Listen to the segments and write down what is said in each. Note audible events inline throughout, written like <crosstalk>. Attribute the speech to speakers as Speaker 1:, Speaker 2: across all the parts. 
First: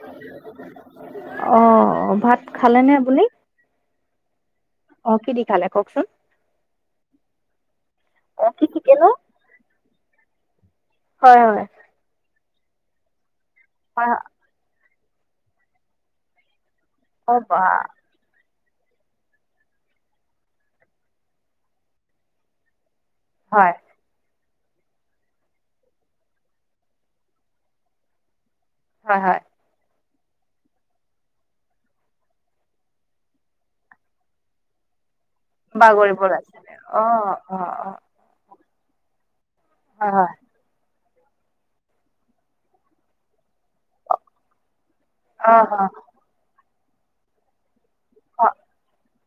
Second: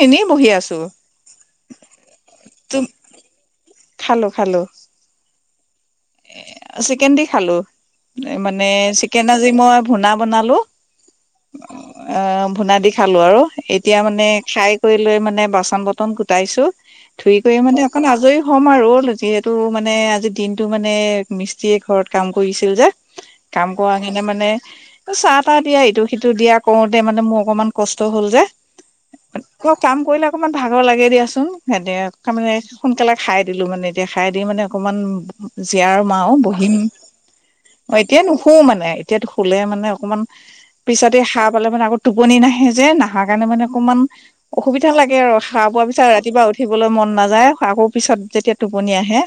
Speaker 1: এনেই বহি আছো
Speaker 2: অ', ভাত খালে
Speaker 1: তুম
Speaker 2: নে আপুনি?
Speaker 1: খালো, খালো।
Speaker 2: অ', কি দি, খালে কওঁকচোন।
Speaker 1: এ চিকেন দি খালো,
Speaker 2: অ' কি
Speaker 1: মানে
Speaker 2: কি কেনো
Speaker 1: চিকেন আজি মই ভূনা বনালো।
Speaker 2: হয়, হয়।
Speaker 1: অ', ভুনা দি খালো আৰু, এতিয়া
Speaker 2: হয়
Speaker 1: মানে খাই কৰি লৈ মানে, বাচন-বৰ্তন কুতাইছো, ধুই
Speaker 2: অ'
Speaker 1: কৰি
Speaker 2: বা
Speaker 1: মানে অকণ আজৰি হম আৰু, যিহেতু মানে, আজি দিনটো মানে মিস্ত্ৰী ঘৰত কাম কৰিছিল যে। কাম
Speaker 2: হয়
Speaker 1: কৰা, কিনে মানে চাহ-তাহ দিয়া, ইটো সিটো দিয়া কৰোতে মানে, মোৰ অকমান কষ্ট হ'ল যে।
Speaker 2: হয়, হয়।
Speaker 1: কৰ কাম কৰিলে অকমান ভাগৰ লাগে দিয়াচোন, সেনে সোনকালে খাই দিলো মানে, এতিয়া খাই দি মানে অকমান জীয়াম
Speaker 2: বাগৰিব
Speaker 1: আৰু
Speaker 2: লাগিছিলে
Speaker 1: বহিম।
Speaker 2: অ' অ' অ'
Speaker 1: এতিয়াই নোশু মানে, এতিয়াতো শুলে মানে
Speaker 2: হয়
Speaker 1: অকমান
Speaker 2: হয়
Speaker 1: পিছতে এই সাৰ পালে মানে আকৌ, টোপনি নাহে যে, নাহা কাৰণে, মানে অকণমান অসুবিধা লাগে আৰু,
Speaker 2: অ'
Speaker 1: সাৰ পোৱা
Speaker 2: অ'
Speaker 1: পিছত, ৰাতিপুৱা উঠিবলৈ মন নাযায়, আকৌ পিছত
Speaker 2: অ'
Speaker 1: যেতিয়া টোপনি আহে,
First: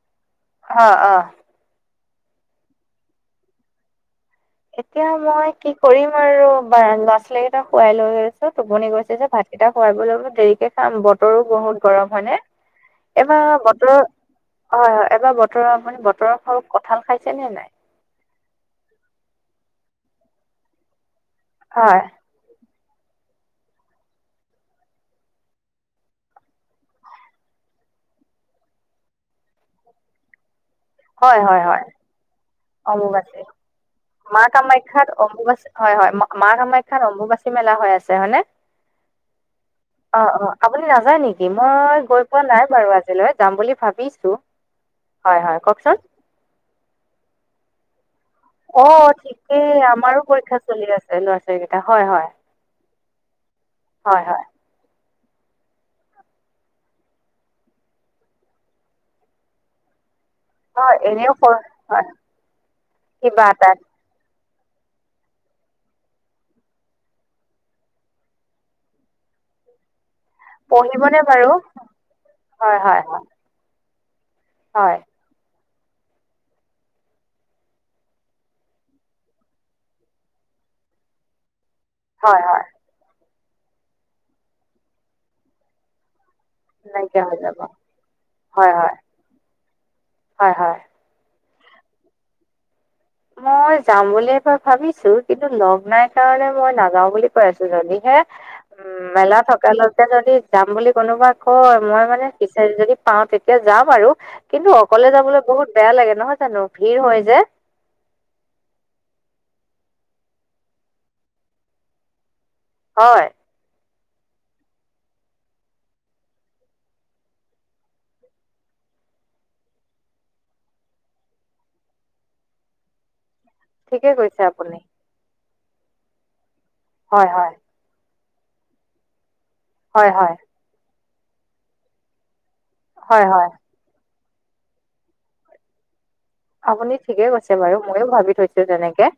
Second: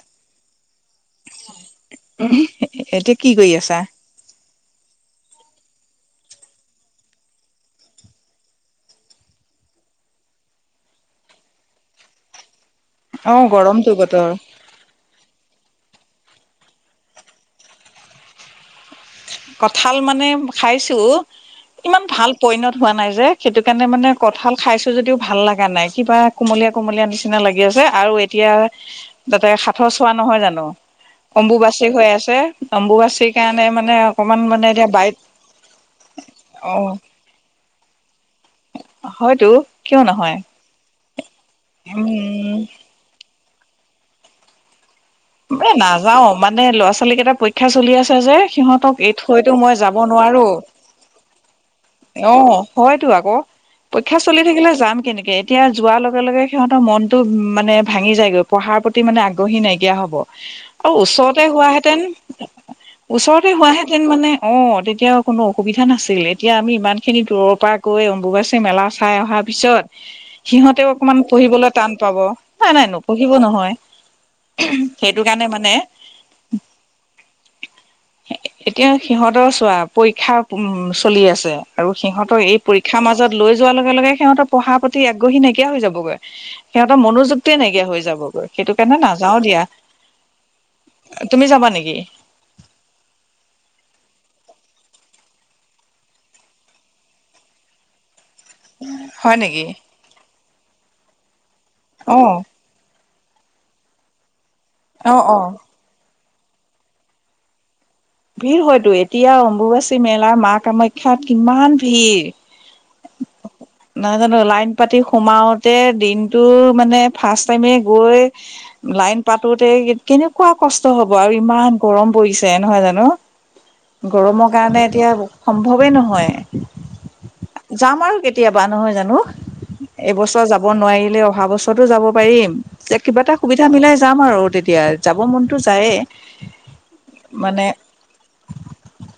Speaker 2: অ' অ'
Speaker 1: এতিয়া কি কৰি আছা?
Speaker 2: এতিয়া মই কি কৰিম আৰু, বা ল'ৰা ছোৱালী কেইটা সোৱাই লৈ লৈছো, টোপনি গৈছে যে ভাত এতিয়া খোৱাই বৈ ল'লোঁ দেৰিকে খাম, বতৰো বহুত গৰম হয়নে।
Speaker 1: অ
Speaker 2: এবাৰ
Speaker 1: গৰমটো
Speaker 2: বতৰৰ,
Speaker 1: বতৰ
Speaker 2: হয়, হয়, এবাৰ বতৰৰ, আপুনি বতৰৰ ফল কঁঠাল খাইছে নে নাই?
Speaker 1: কঁঠাল মানে খাইছো,
Speaker 2: হয়
Speaker 1: ইমান ভাল পৈণত হোৱা নাই যে, সেইটোকাৰণে, মানে কঁঠাল খাইছোঁ যদিও, ভাল লগা নাই, কিবা কুমলীয়া কুমলীয়া নিচিনা লাগি আছে, আৰু এতিয়া তাতে, সাতৰ চোৱা নহয় জানো।
Speaker 2: হয় হয় হয়
Speaker 1: অম্বুবাচী হৈ আছে, অম্বুবাচীৰ কাৰণে মানে অকমান মানে এতিয়া
Speaker 2: মা-কামাখ্যাত
Speaker 1: বাইত
Speaker 2: অম্বুবাচী হয়, হয়,
Speaker 1: অ
Speaker 2: মা-কামাখ্যাত অম্বুবাচী মেলা হৈ আছে, হয়নে?
Speaker 1: হয়তো, কিয়
Speaker 2: অ
Speaker 1: নহয়।
Speaker 2: অ আপুনি নাযায় নেকি, মই গৈ পোৱা
Speaker 1: উম
Speaker 2: নাই বাৰু আজিলৈ, যাম বুলি ভাবিছো। হয় হয়
Speaker 1: এ
Speaker 2: কওকচোন।
Speaker 1: নাযাও মানে, ল'ৰা-ছোৱালী কেইটাৰ পৰীক্ষা চলি আছে যে। সিহঁতক এৰি থৈতো মই যাব নোৱাৰোঁ।
Speaker 2: কোন ক্লাছত ল'ৰা-ছোৱালী কেইটা? হয় হয়।
Speaker 1: অ', হয়তো আকৌ, পৰীক্ষা
Speaker 2: হয়
Speaker 1: চলি
Speaker 2: হয়
Speaker 1: থাকিলে যাম কেনেকে। এতিয়া যোৱাৰ লগে-লগে সিহঁতৰ মনটো মানে, ভাঙি যায়গৈ। পঢ়াৰ প্ৰতি মানে আগ্ৰহী নাইকিয়া হ'ব।
Speaker 2: হয় এনেও
Speaker 1: ওচৰতে
Speaker 2: স-
Speaker 1: হোৱাহেঁতেন,
Speaker 2: হয় কিবা
Speaker 1: ওচৰতে
Speaker 2: এটাত
Speaker 1: হোৱাহেঁতেন তেন মানে অ', তেতিয়া কোনো অসুবিধা নাছিল। এতিয়া আমি ইমানখিনি দূৰৰ পৰা গৈ, অম্বুবাচী মেলা চাই অহাৰ পিছত সিহঁতেও
Speaker 2: পঢ়িবনে
Speaker 1: অকমান
Speaker 2: বাৰু?
Speaker 1: পঢ়িবলৈ টান পাব।
Speaker 2: হয়
Speaker 1: নাই-নাই
Speaker 2: হয় হয়
Speaker 1: নপঢ়িব নহয়, সেই
Speaker 2: হয়
Speaker 1: সেইটোকাৰণে মানে এতিয়া, সিহঁতৰ চোৱা, পৰীক্ষা উম। চলি আছে, আৰু
Speaker 2: হয়
Speaker 1: সিহঁতৰ এই
Speaker 2: হয়
Speaker 1: পৰীক্ষা মাজত লৈ যোৱাৰ লগে-লগে, সিহঁতৰ পঢ়াৰ প্ৰতি আগ্ৰহী নাইকিয়া হৈ যাবগৈ। সিহঁতৰ
Speaker 2: নাইকিয়া হৈ যাব
Speaker 1: মনোযোগটোৱে নাইকিয়া হৈ যাবগৈ,
Speaker 2: হয়
Speaker 1: সেইটো
Speaker 2: হয়
Speaker 1: কাৰণে নাযাও
Speaker 2: হয় হয়।
Speaker 1: দিয়া। তুমি যাবা নেকি?
Speaker 2: মই যাম বুলি ভাবিছো, কিন্তু লগ নাই কাৰণে, মই নাযাও বুলি কৈ আছো। যদিহে উম,
Speaker 1: হয়
Speaker 2: মেলা
Speaker 1: নেকি
Speaker 2: থকালৈকে যদি যাম বুলি কোনোবা কয়, মই
Speaker 1: অ
Speaker 2: মানে যদি পাওঁ তেতিয়া যাম আৰু, কিন্তু অকলে
Speaker 1: অ অ
Speaker 2: যাবলৈ বহুত বেয়া লাগে নহয় জানো? ভিৰ হয় যে।
Speaker 1: ভিৰ হয়তো, এতিয়া অম্বুবাচী মেলাৰ মা, কামাখ্যাত কিমান ভিৰ।
Speaker 2: হয়।
Speaker 1: নাজানো, লাইন পাতি সোমাওতে দিনটো, মানে ফাৰ্ষ্ট টাইমে গৈ লাইন পাতোতে কেনেকুৱা কষ্ট হ'ব। আৰু ইমান গৰম পৰিছে নহয় জানো?
Speaker 2: ঠিকে কৈছে
Speaker 1: গৰমৰ
Speaker 2: আপুনি
Speaker 1: কাৰণে, এতিয়া সম্ভৱেই নহয়।
Speaker 2: হয়, হয়।
Speaker 1: যাম আৰু কেতিয়াবা, নহয় জানো?
Speaker 2: হয় হয়
Speaker 1: এইবছৰ যাব যাব নোৱাৰিলে, অহা বছৰতো যাব পাৰিম।
Speaker 2: হয়
Speaker 1: কিবা এটা
Speaker 2: হয়
Speaker 1: সুবিধা মিলাই যাম আৰু তেতিয় তেতিয়া, যাব মনতো যায়েই।
Speaker 2: আপুনি ঠিকে কৈছে বাৰু, ময়ো ভাবি তেনেকে।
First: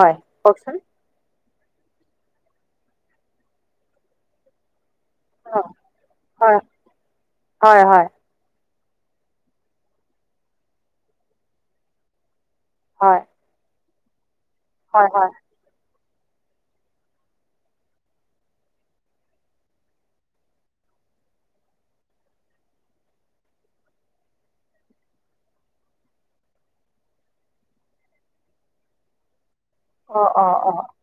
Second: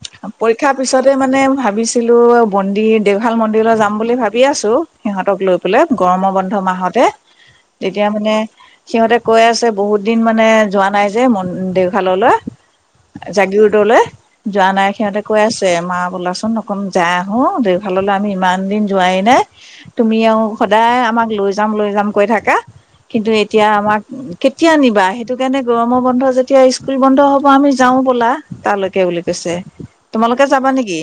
Speaker 2: হয়,
Speaker 1: পৰীক্ষাৰ
Speaker 2: কওঁকচোন?
Speaker 1: পিছতে মানে ভাবিছিলো, মন্দিৰ দেওশাল মন্দিৰলৈ যাম বুলি ভাবি আছো। সিহঁতক লৈ
Speaker 2: অ
Speaker 1: পেলাই, গৰমৰ বন্ধ
Speaker 2: হয়
Speaker 1: মাহতে,
Speaker 2: হয়
Speaker 1: তেতিয়া
Speaker 2: হয়
Speaker 1: মানে সিহঁতে কৈ আছে, বহুত দিন মানে যোৱা নাই যে, মন দেওশাললৈ।
Speaker 2: হয়।
Speaker 1: জাগিৰোডৰলৈ, যোৱা নাই
Speaker 2: হয়
Speaker 1: সিহঁতে
Speaker 2: হয়
Speaker 1: কৈ আছে। মা, ব'লাচোন অকণ যায় আহোঁ, দেওশাললৈ আমি ইমান দিন যোৱাই নাই। তুমি আৰু সদায় আমাক লৈ যাম, লৈ যাম, কৈ থাকা। কিন্তু এতিয়া আমাক কেতিয়া নিবা? সেইটো কাৰণে গৰমৰ বন্ধ যেতিয়া স্কুল বন্ধ হ'ব আমি যাও ব'লা, তালৈকে বুলি কৈছে।
Speaker 2: অ, অ,
Speaker 1: তোমালোকে
Speaker 2: অ,
Speaker 1: যাবা নেকি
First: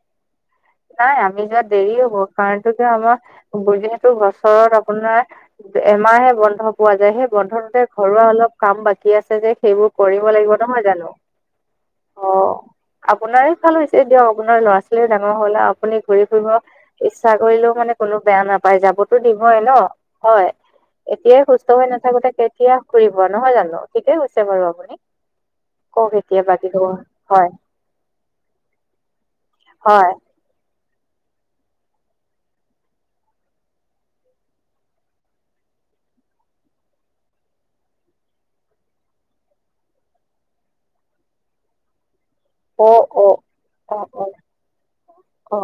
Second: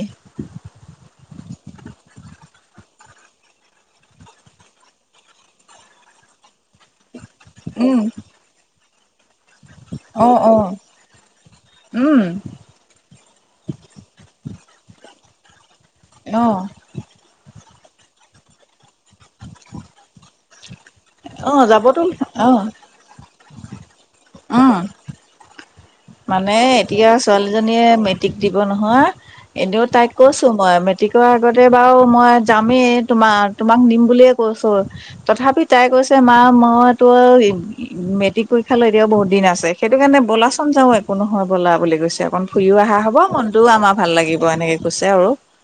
Speaker 2: নাই আমি, যোৱাত দেৰি হ'ব, কাৰণ কি আমাৰ যিহেতু বছৰত আপোনাৰ, এমাহে বন্ধ পোৱা যায়। সেই, বন্ধটোতে
Speaker 1: উম
Speaker 2: ঘৰুৱা অলপ কাম বাকী আছে যে। সেইবোৰ
Speaker 1: অ
Speaker 2: কৰিব লাগিব,
Speaker 1: অ
Speaker 2: নহয় জানো?
Speaker 1: উম
Speaker 2: অ, আপোনাৰ ভালে হৈছে দিয়ক, আপোনাৰ ল'ৰা-ছোৱালীয়ে ডাঙৰ হ'ল আৰু। আপুনি ঘূৰি
Speaker 1: অ
Speaker 2: ফুৰিব ইচ্ছা কৰিলেও মানে কোনো বেয়া নাপায়। যাবতো দিম ন, হয়? এতিয়াই
Speaker 1: অ
Speaker 2: সুস্থ হৈ
Speaker 1: যাবতো
Speaker 2: নাথাকোতে
Speaker 1: অ
Speaker 2: কেতিয়া ফুৰিব, নহয় জানো। ঠিকে কৈছে বাৰু
Speaker 1: উম
Speaker 2: আপুনি। কওক এতিয়া
Speaker 1: মানে
Speaker 2: বাকী খবৰ।
Speaker 1: এতিয়া
Speaker 2: হয়
Speaker 1: ছোৱালীজনীয়ে মেট্ৰিক দিব নহয়, এনেও
Speaker 2: হয়
Speaker 1: তাইক কৈছ মই মেট্ৰিকৰ আগতে বাৰু মই যামেই। তোমাৰ, তোমাক নিম বুলিয়ে কৈছো। তথাপি তাই কৈছে মা মইতো, মেট্ৰিক পৰীক্ষা লৈ এতিয়াও বহুত দিন আছে। সেইটো কাৰণে ব'লাচোন যাওঁ, একো নহয় ব'লা বুলি কৈছে আকৌ। ফুৰিও
Speaker 2: অ
Speaker 1: অহা হ'ব,
Speaker 2: অ
Speaker 1: মনটোও আমাৰ
Speaker 2: অ
Speaker 1: ভাল
Speaker 2: অ
Speaker 1: লাগিব। এনেকে কৈছে আৰু।
Speaker 2: অ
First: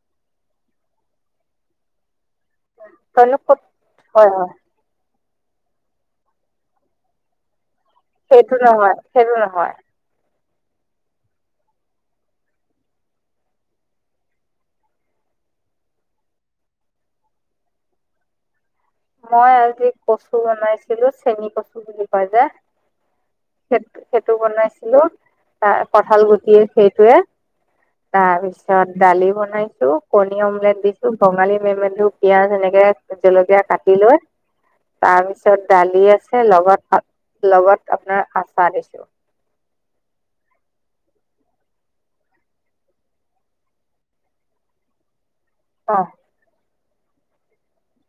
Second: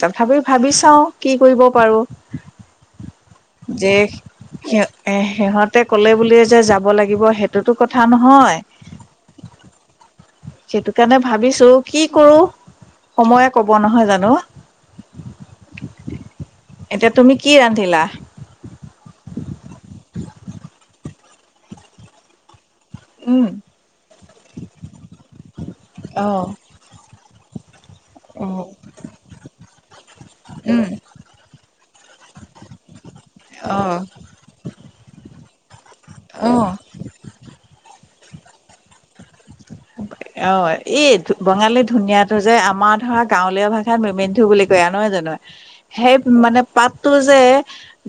Speaker 1: তথাপি ভাবি চাও, কি কৰিব পাৰো?
Speaker 2: তইনো ক'ত
Speaker 1: যে,
Speaker 2: হয় হয়
Speaker 1: সিহঁত এই, সিহঁতে ক'লে বুলি যে যাব লাগিব, সেইটোত কথা
Speaker 2: সেইটো
Speaker 1: নহয়
Speaker 2: সেইটো নহয়
Speaker 1: <inaudible> সেইটো কাৰণে ভাবিছো, কি কৰো সময়ে ক'ব নহয় জানো।
Speaker 2: <unintelligible>
Speaker 1: এতিয়া তুমি কি ৰান্ধিলা?
Speaker 2: মই আজি কচু বনাইছিলো, চেনি কচু বুলি কয় যে।
Speaker 1: উম
Speaker 2: সেই সেইটো, বনাইছিলো কঠাল
Speaker 1: অ
Speaker 2: গুটিৰ সেইটোয়ে। তাৰ পিছত দালি বনাইছো, কণী অমলেট
Speaker 1: উম
Speaker 2: দিছো, বঙালী মেমেধু পিয়াজ এনেকে জলকীয়া
Speaker 1: অ
Speaker 2: কাটি লৈ, তাৰপিছত দালি আছে
Speaker 1: অ
Speaker 2: লগত লগত আপনাৰ আচাৰ দিছো
Speaker 1: অ এই বঙালী ধুনীয়াতটো যে আমাৰ ধৰা গাঁৱলীয়া ভাষাত মেমেন্ধু বুলি কয় আ নহয় জানো
Speaker 2: অ
Speaker 1: সেই মানে পাতটো যে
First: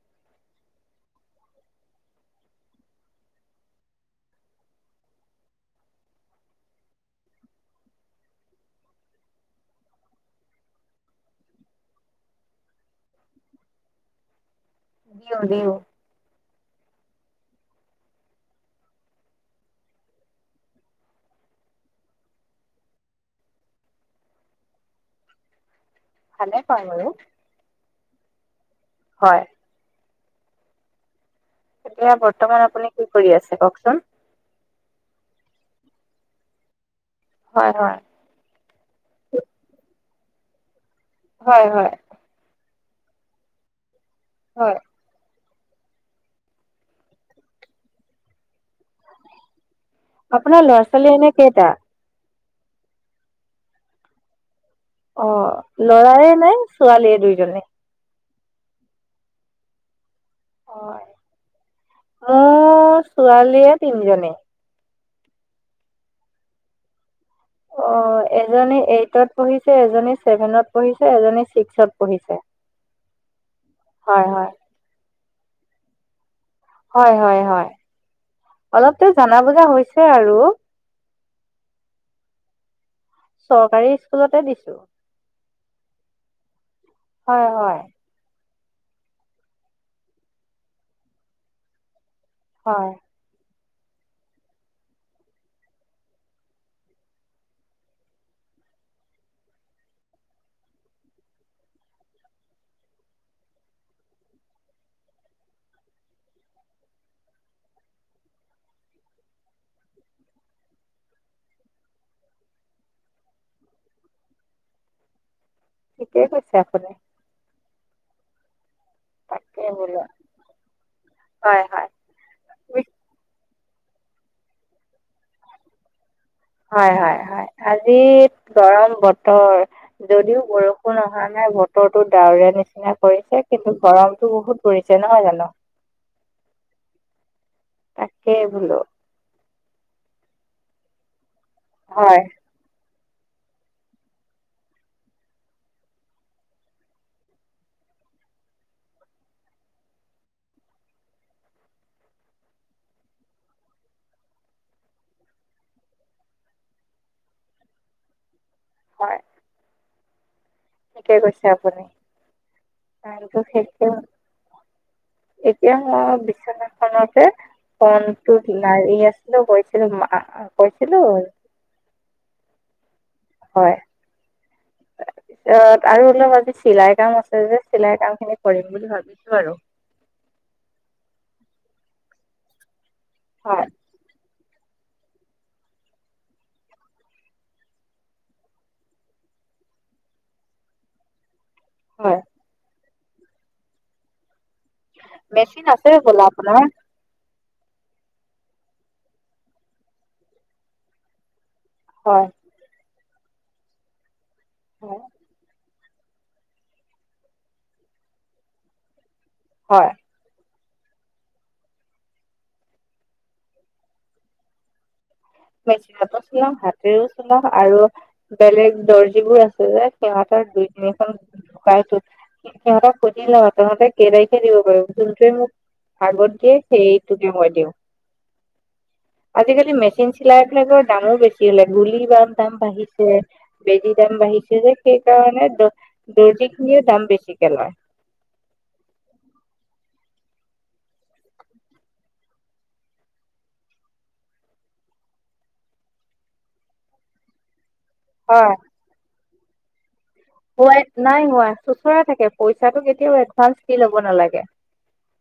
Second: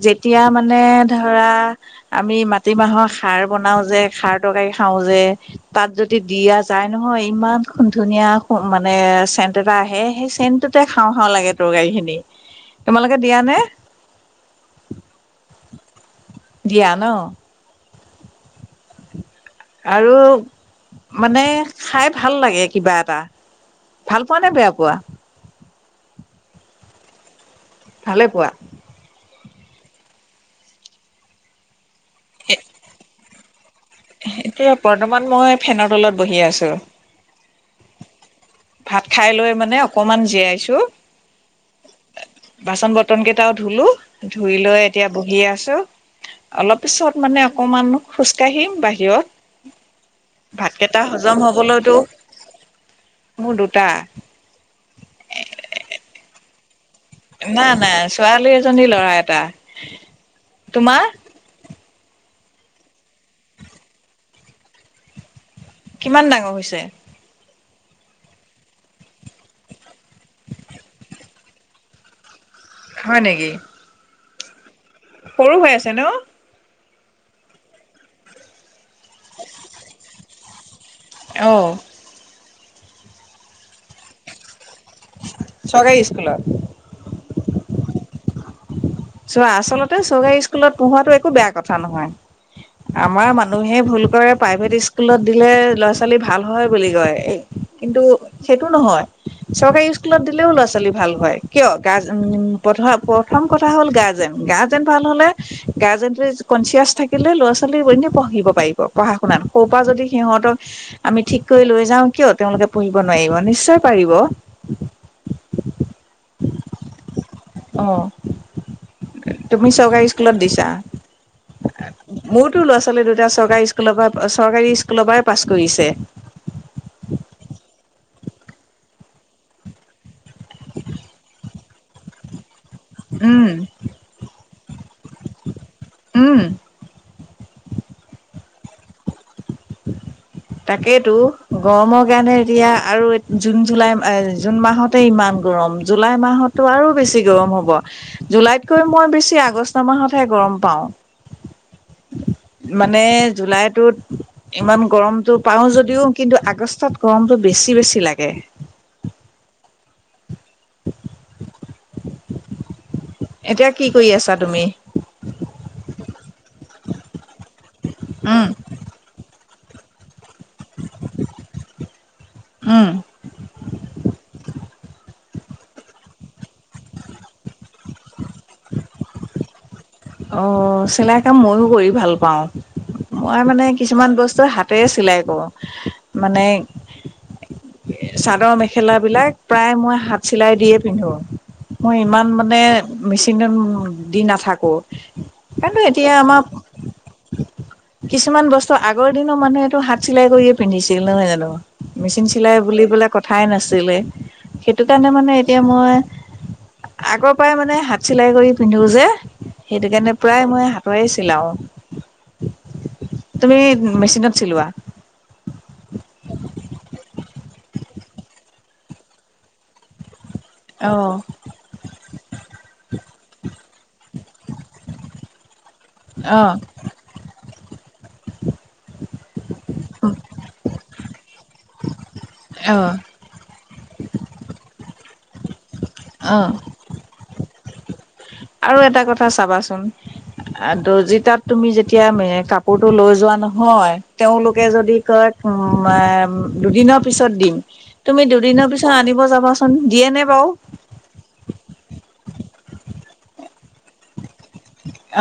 Speaker 1: যেতিয়া মানে ধৰা আমি মাটিমাহৰ খাৰ বনাও যে খাৰ তৰকাৰি খাওঁ যে তাত যদ দি দিয়া যায় নহয় ইমানু ধুনীয়া মানে চেণ্ট এটা আহে সেই চেণ্টটোতে খাওঁ খাওঁ লাগে টকাই খিনি তোমালোকে দিয়া নে
Speaker 2: দিও দিওঁ
Speaker 1: দিয়া ন আৰু মানে খাই ভাল লাগে কিবা এটা ভাল পোৱা নে বেয়া পোৱা
Speaker 2: ভালে পাও বাৰু
Speaker 1: ভালে পোৱা
Speaker 2: হয় এতিয়া বৰ্তমান আপুনি কি কৰি আছে কওকচোন
Speaker 1: হে এতিয়া বৰ্তমান মই ফেনৰ তলত বহি আছো
Speaker 2: হয় হয়
Speaker 1: ভাত খাই লৈ মানে অকমান জীয়াইছো
Speaker 2: হয় হয়
Speaker 1: বাচন বৰ্তন কেইটাও ধুলো ধুই
Speaker 2: হয়
Speaker 1: লৈ এতিয়া বহি আছো অলপ পিছত মানে অকমান খোজ কাঢ়িম বাহিৰত
Speaker 2: আপোনাৰ
Speaker 1: ভাত
Speaker 2: ল'ৰা
Speaker 1: কেইটা
Speaker 2: ছোৱালী এনে
Speaker 1: হজম
Speaker 2: কেইটা
Speaker 1: হবলৈতো মোৰ দুটা
Speaker 2: অ লৰাৰে নে ছোৱালী
Speaker 1: না নাই ছোৱালী এজনী ল'ৰা এটা তোমা
Speaker 2: মো ছোৱালীয়ে তিনজনী
Speaker 1: কিমান ডাঙৰ হৈছে
Speaker 2: অ এজনী এইটত পঢ়িছে এজনী ছেভেনত পঢ়িছে এজনী ছিক্সত পঢ়িছে
Speaker 1: হয় নেকি
Speaker 2: হয় হয়
Speaker 1: সৰু হৈ আছে ন
Speaker 2: হয় হয় হয় অলপটো জানা বুজা হৈছে আৰু
Speaker 1: অ
Speaker 2: চৰকাৰী স্কুলতে দিছো
Speaker 1: চকাই স্কুলত
Speaker 2: হয় হয়
Speaker 1: চোৱা আচলতে চকাই স্কুলত পঢ়ুৱাটো একো বেয়া কথা নহয়
Speaker 2: হয়
Speaker 1: আমাৰ মানুহে ভুল কৰে প্ৰাইভেট স্কুলত দিলে ল'ৰা ছোৱালী ভাল হয় বুলি কয় কিন্তু সেইটো নহয় চৰকাৰী স্কুলত দিলেও ল'ৰা ছোৱালী ভাল হয় কিয় গ <unintelligible> প্ৰথম কথা থা হ'ল গাৰ্জেন গাৰ্জেন ভাল হলে গাৰ্জেনটোৱে কনচিয়াছ থাকিলে ল'ৰা ছোৱালী এনে পঢ়িব পাৰিব পঢ়া শুনাত হও পা যদি সিহঁতক আমি ঠিককৈ লৈ যাও কিয় তেওঁলোকে পঢ়িব নোৱাৰিব নিশ্চয় পাৰিব
Speaker 2: ঠিকে কৈছে আপুনি
Speaker 1: অ
Speaker 2: তাকে
Speaker 1: তুমি
Speaker 2: বোলো
Speaker 1: চৰকাই স্কুলত দিছা
Speaker 2: হয় হয়
Speaker 1: আ মোৰতো ল'ৰা ছোৱালী দুটা চৰকাই স্কুলৰ পা চৰকাৰী স্কুলৰ পৰাই পাছ কৰিছে
Speaker 2: হয়, হয়, হয়। আজি গৰম বতৰৰ যদিও বৰষুণ অহা নাই বতৰতো ডাৱৰিয়াৰ নিচিনা খেনে কৰি,
Speaker 1: উম
Speaker 2: কিন্তু গৰমতটো বহুত পৰিছে নহয় জানোঁ।
Speaker 1: উম
Speaker 2: তাকে বোলোঁ।
Speaker 1: তাকেইতো গৰমৰ
Speaker 2: হয়
Speaker 1: কাৰনে এতিয়া আৰু জুন, জুলাই, জুন মাহতে ইমান গৰম জুলাই মাহতো আৰু বেছি গৰম হ'ব। জুলাইতকৈ মই বেছি আগষ্ট মাহতহে গৰম পাওঁ। মানে জুলাইটোত ইমান গৰমতটো পাওঁ যদিওঁ। কিন্তু, আগষ্টত গৰমতটো বেছি বেছি লাগে।
Speaker 2: হয়। ঠিকে কৈছে আপুনি তাৰপিছত
Speaker 1: এতিয়া কি
Speaker 2: শেষও।
Speaker 1: কৰি আছা তুমি
Speaker 2: এতিয়া মই বিচনাখনতে কনটো
Speaker 1: উম
Speaker 2: লাৰি আছোঁ। গৈছিলোঁ মা কৈছিলোঁ
Speaker 1: উম
Speaker 2: হয়। তাৰপিছত আৰু অলপ আজি চিলাইৰ কাম আছে যে চিলাই কাম খিনি কৰিম বুলি ভাবিছোঁ আৰু
Speaker 1: অ' চিলাইৰ কাম মইয়ো কৰি ভাল পাওঁ। মই মানে
Speaker 2: হয়
Speaker 1: কিছুমান বস্তু হাতেৰে চিলাই কৰোঁ, মানে চাদৰ মেখেলা বিলাক প্ৰায় মই হাত চিলাই দিয়েই পিন্ধো। মই
Speaker 2: হয়
Speaker 1: ইমান মানে মেচিনত দি নাথাকোঁ।
Speaker 2: মেচিন
Speaker 1: কাইলৈ
Speaker 2: আছে
Speaker 1: এতিয়া
Speaker 2: বোলা
Speaker 1: আমাৰ
Speaker 2: আপোনাৰ
Speaker 1: কিছুমান বস্তু আগৰ দিনৰ মানুহেটো হাত চিলাই কৰিয়ে পিন্ধিছিল নহয় জানোঁ। মেচিন
Speaker 2: হয়
Speaker 1: চিলাই বুলি পেলাই কথাই নাছিলে। সেইটো
Speaker 2: হয়
Speaker 1: কাৰণে মানে এতিয়া, মই আগৰ পৰাই মানে হাত চিলাই কৰি পিন্ধো যে
Speaker 2: হয়
Speaker 1: সেইটো কাৰণে প্ৰায় মই হাতৰে চিলাওঁ। তুমি মেচিনত চিলোৱা?
Speaker 2: মেচিনতো চিলাওঁ, হাতেৰেও চিলাওঁ আৰু বেলেগ দৰ্জিবোৰ আছে যে সিহঁতৰ দুই
Speaker 1: অ
Speaker 2: তিনি খন ধুকাই গৈছে। সিহঁতক সুধিলে হ'ল, তহঁতে কেইতাৰিখে দিব পাৰিবি যোনটোৱে মোক আগত
Speaker 1: অ
Speaker 2: দিয়ে। সেই টোকে মই দিওঁ। আজিকালি মেচিন চিলাই বিলাকৰ দামো বেছি হ'লে, গুলীৰ দাম
Speaker 1: অ
Speaker 2: বাঢ়িছে। বেজি দাম বাঢ়িছে, যে সেইকাৰণে দ
Speaker 1: অ
Speaker 2: দৰ্জি খিনিও দাম বেছিকে লয়।
Speaker 1: আৰু এটা কথা চাবাচোন। আহ দৰ্জি তাত তুমি যেতিয়া কাপোৰটো লৈ যোৱা নহয়। তেওঁলোকে যদি কয় উম, এ দুদিনৰ পিছত দিম। তুমি
Speaker 2: হয়
Speaker 1: দুদিনৰ পিছত আনিব যাবাচোন দিয়ে নে বাৰু?
Speaker 2: নাই নোৱাৰে চোচৰা থাকে, পইচাটো কেতিয়াও এডভান্স দি ল'ব নালাগে।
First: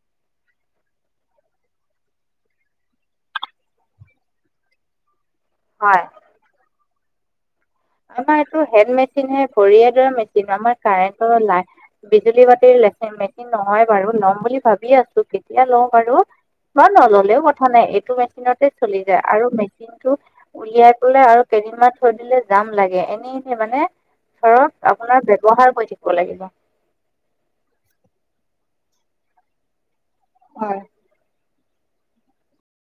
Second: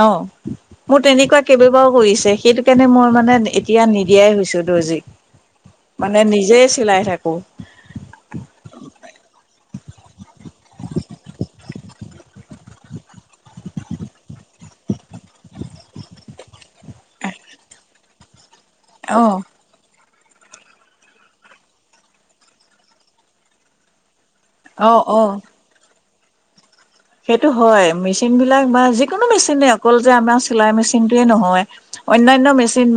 Speaker 1: অহ' মোৰ তেনেকুৱা কেইবাৰো কৰিছে। সেইটো কাৰণে মই মানে নিদিয়াই হৈছো দৰ্জিক।
Speaker 2: হয়
Speaker 1: মানে নিজে চিলাই থাকোঁ।
Speaker 2: আমাৰ এইটো হেণ্ড মেচিন হে ভৰিয়ডৰা মেচিন আমাৰ কাৰেণ্টৰ লাইট বিজুলী বাতিৰ লেচিন মেচিন নহয় বাৰু। ল'ম বুলি ভাবি আছোঁ। কেতিয়া লওঁ বাৰু? বা নললেওঁ কথা নাই এইটো মেচ মেচিনতে চলি যায়
Speaker 1: অ
Speaker 2: আৰু মেচিন টো উলিয়াই পেলাই আৰু কেইদিনমান থৈ দিলে দজাম লাগে এনে এনে মানে
Speaker 1: অ
Speaker 2: ঘৰত
Speaker 1: অ
Speaker 2: আপোনাৰ ব্যৱহাৰ কৰি থাকিব লাগিব।
Speaker 1: সেইটো হয়। মেচিন বিলাক বা যিকোনো মেচিনে অকল যে আমাৰ চিলাই
Speaker 2: হয়
Speaker 1: মেচিনে যিয়ে নহয়, অন্যান্য মেচিন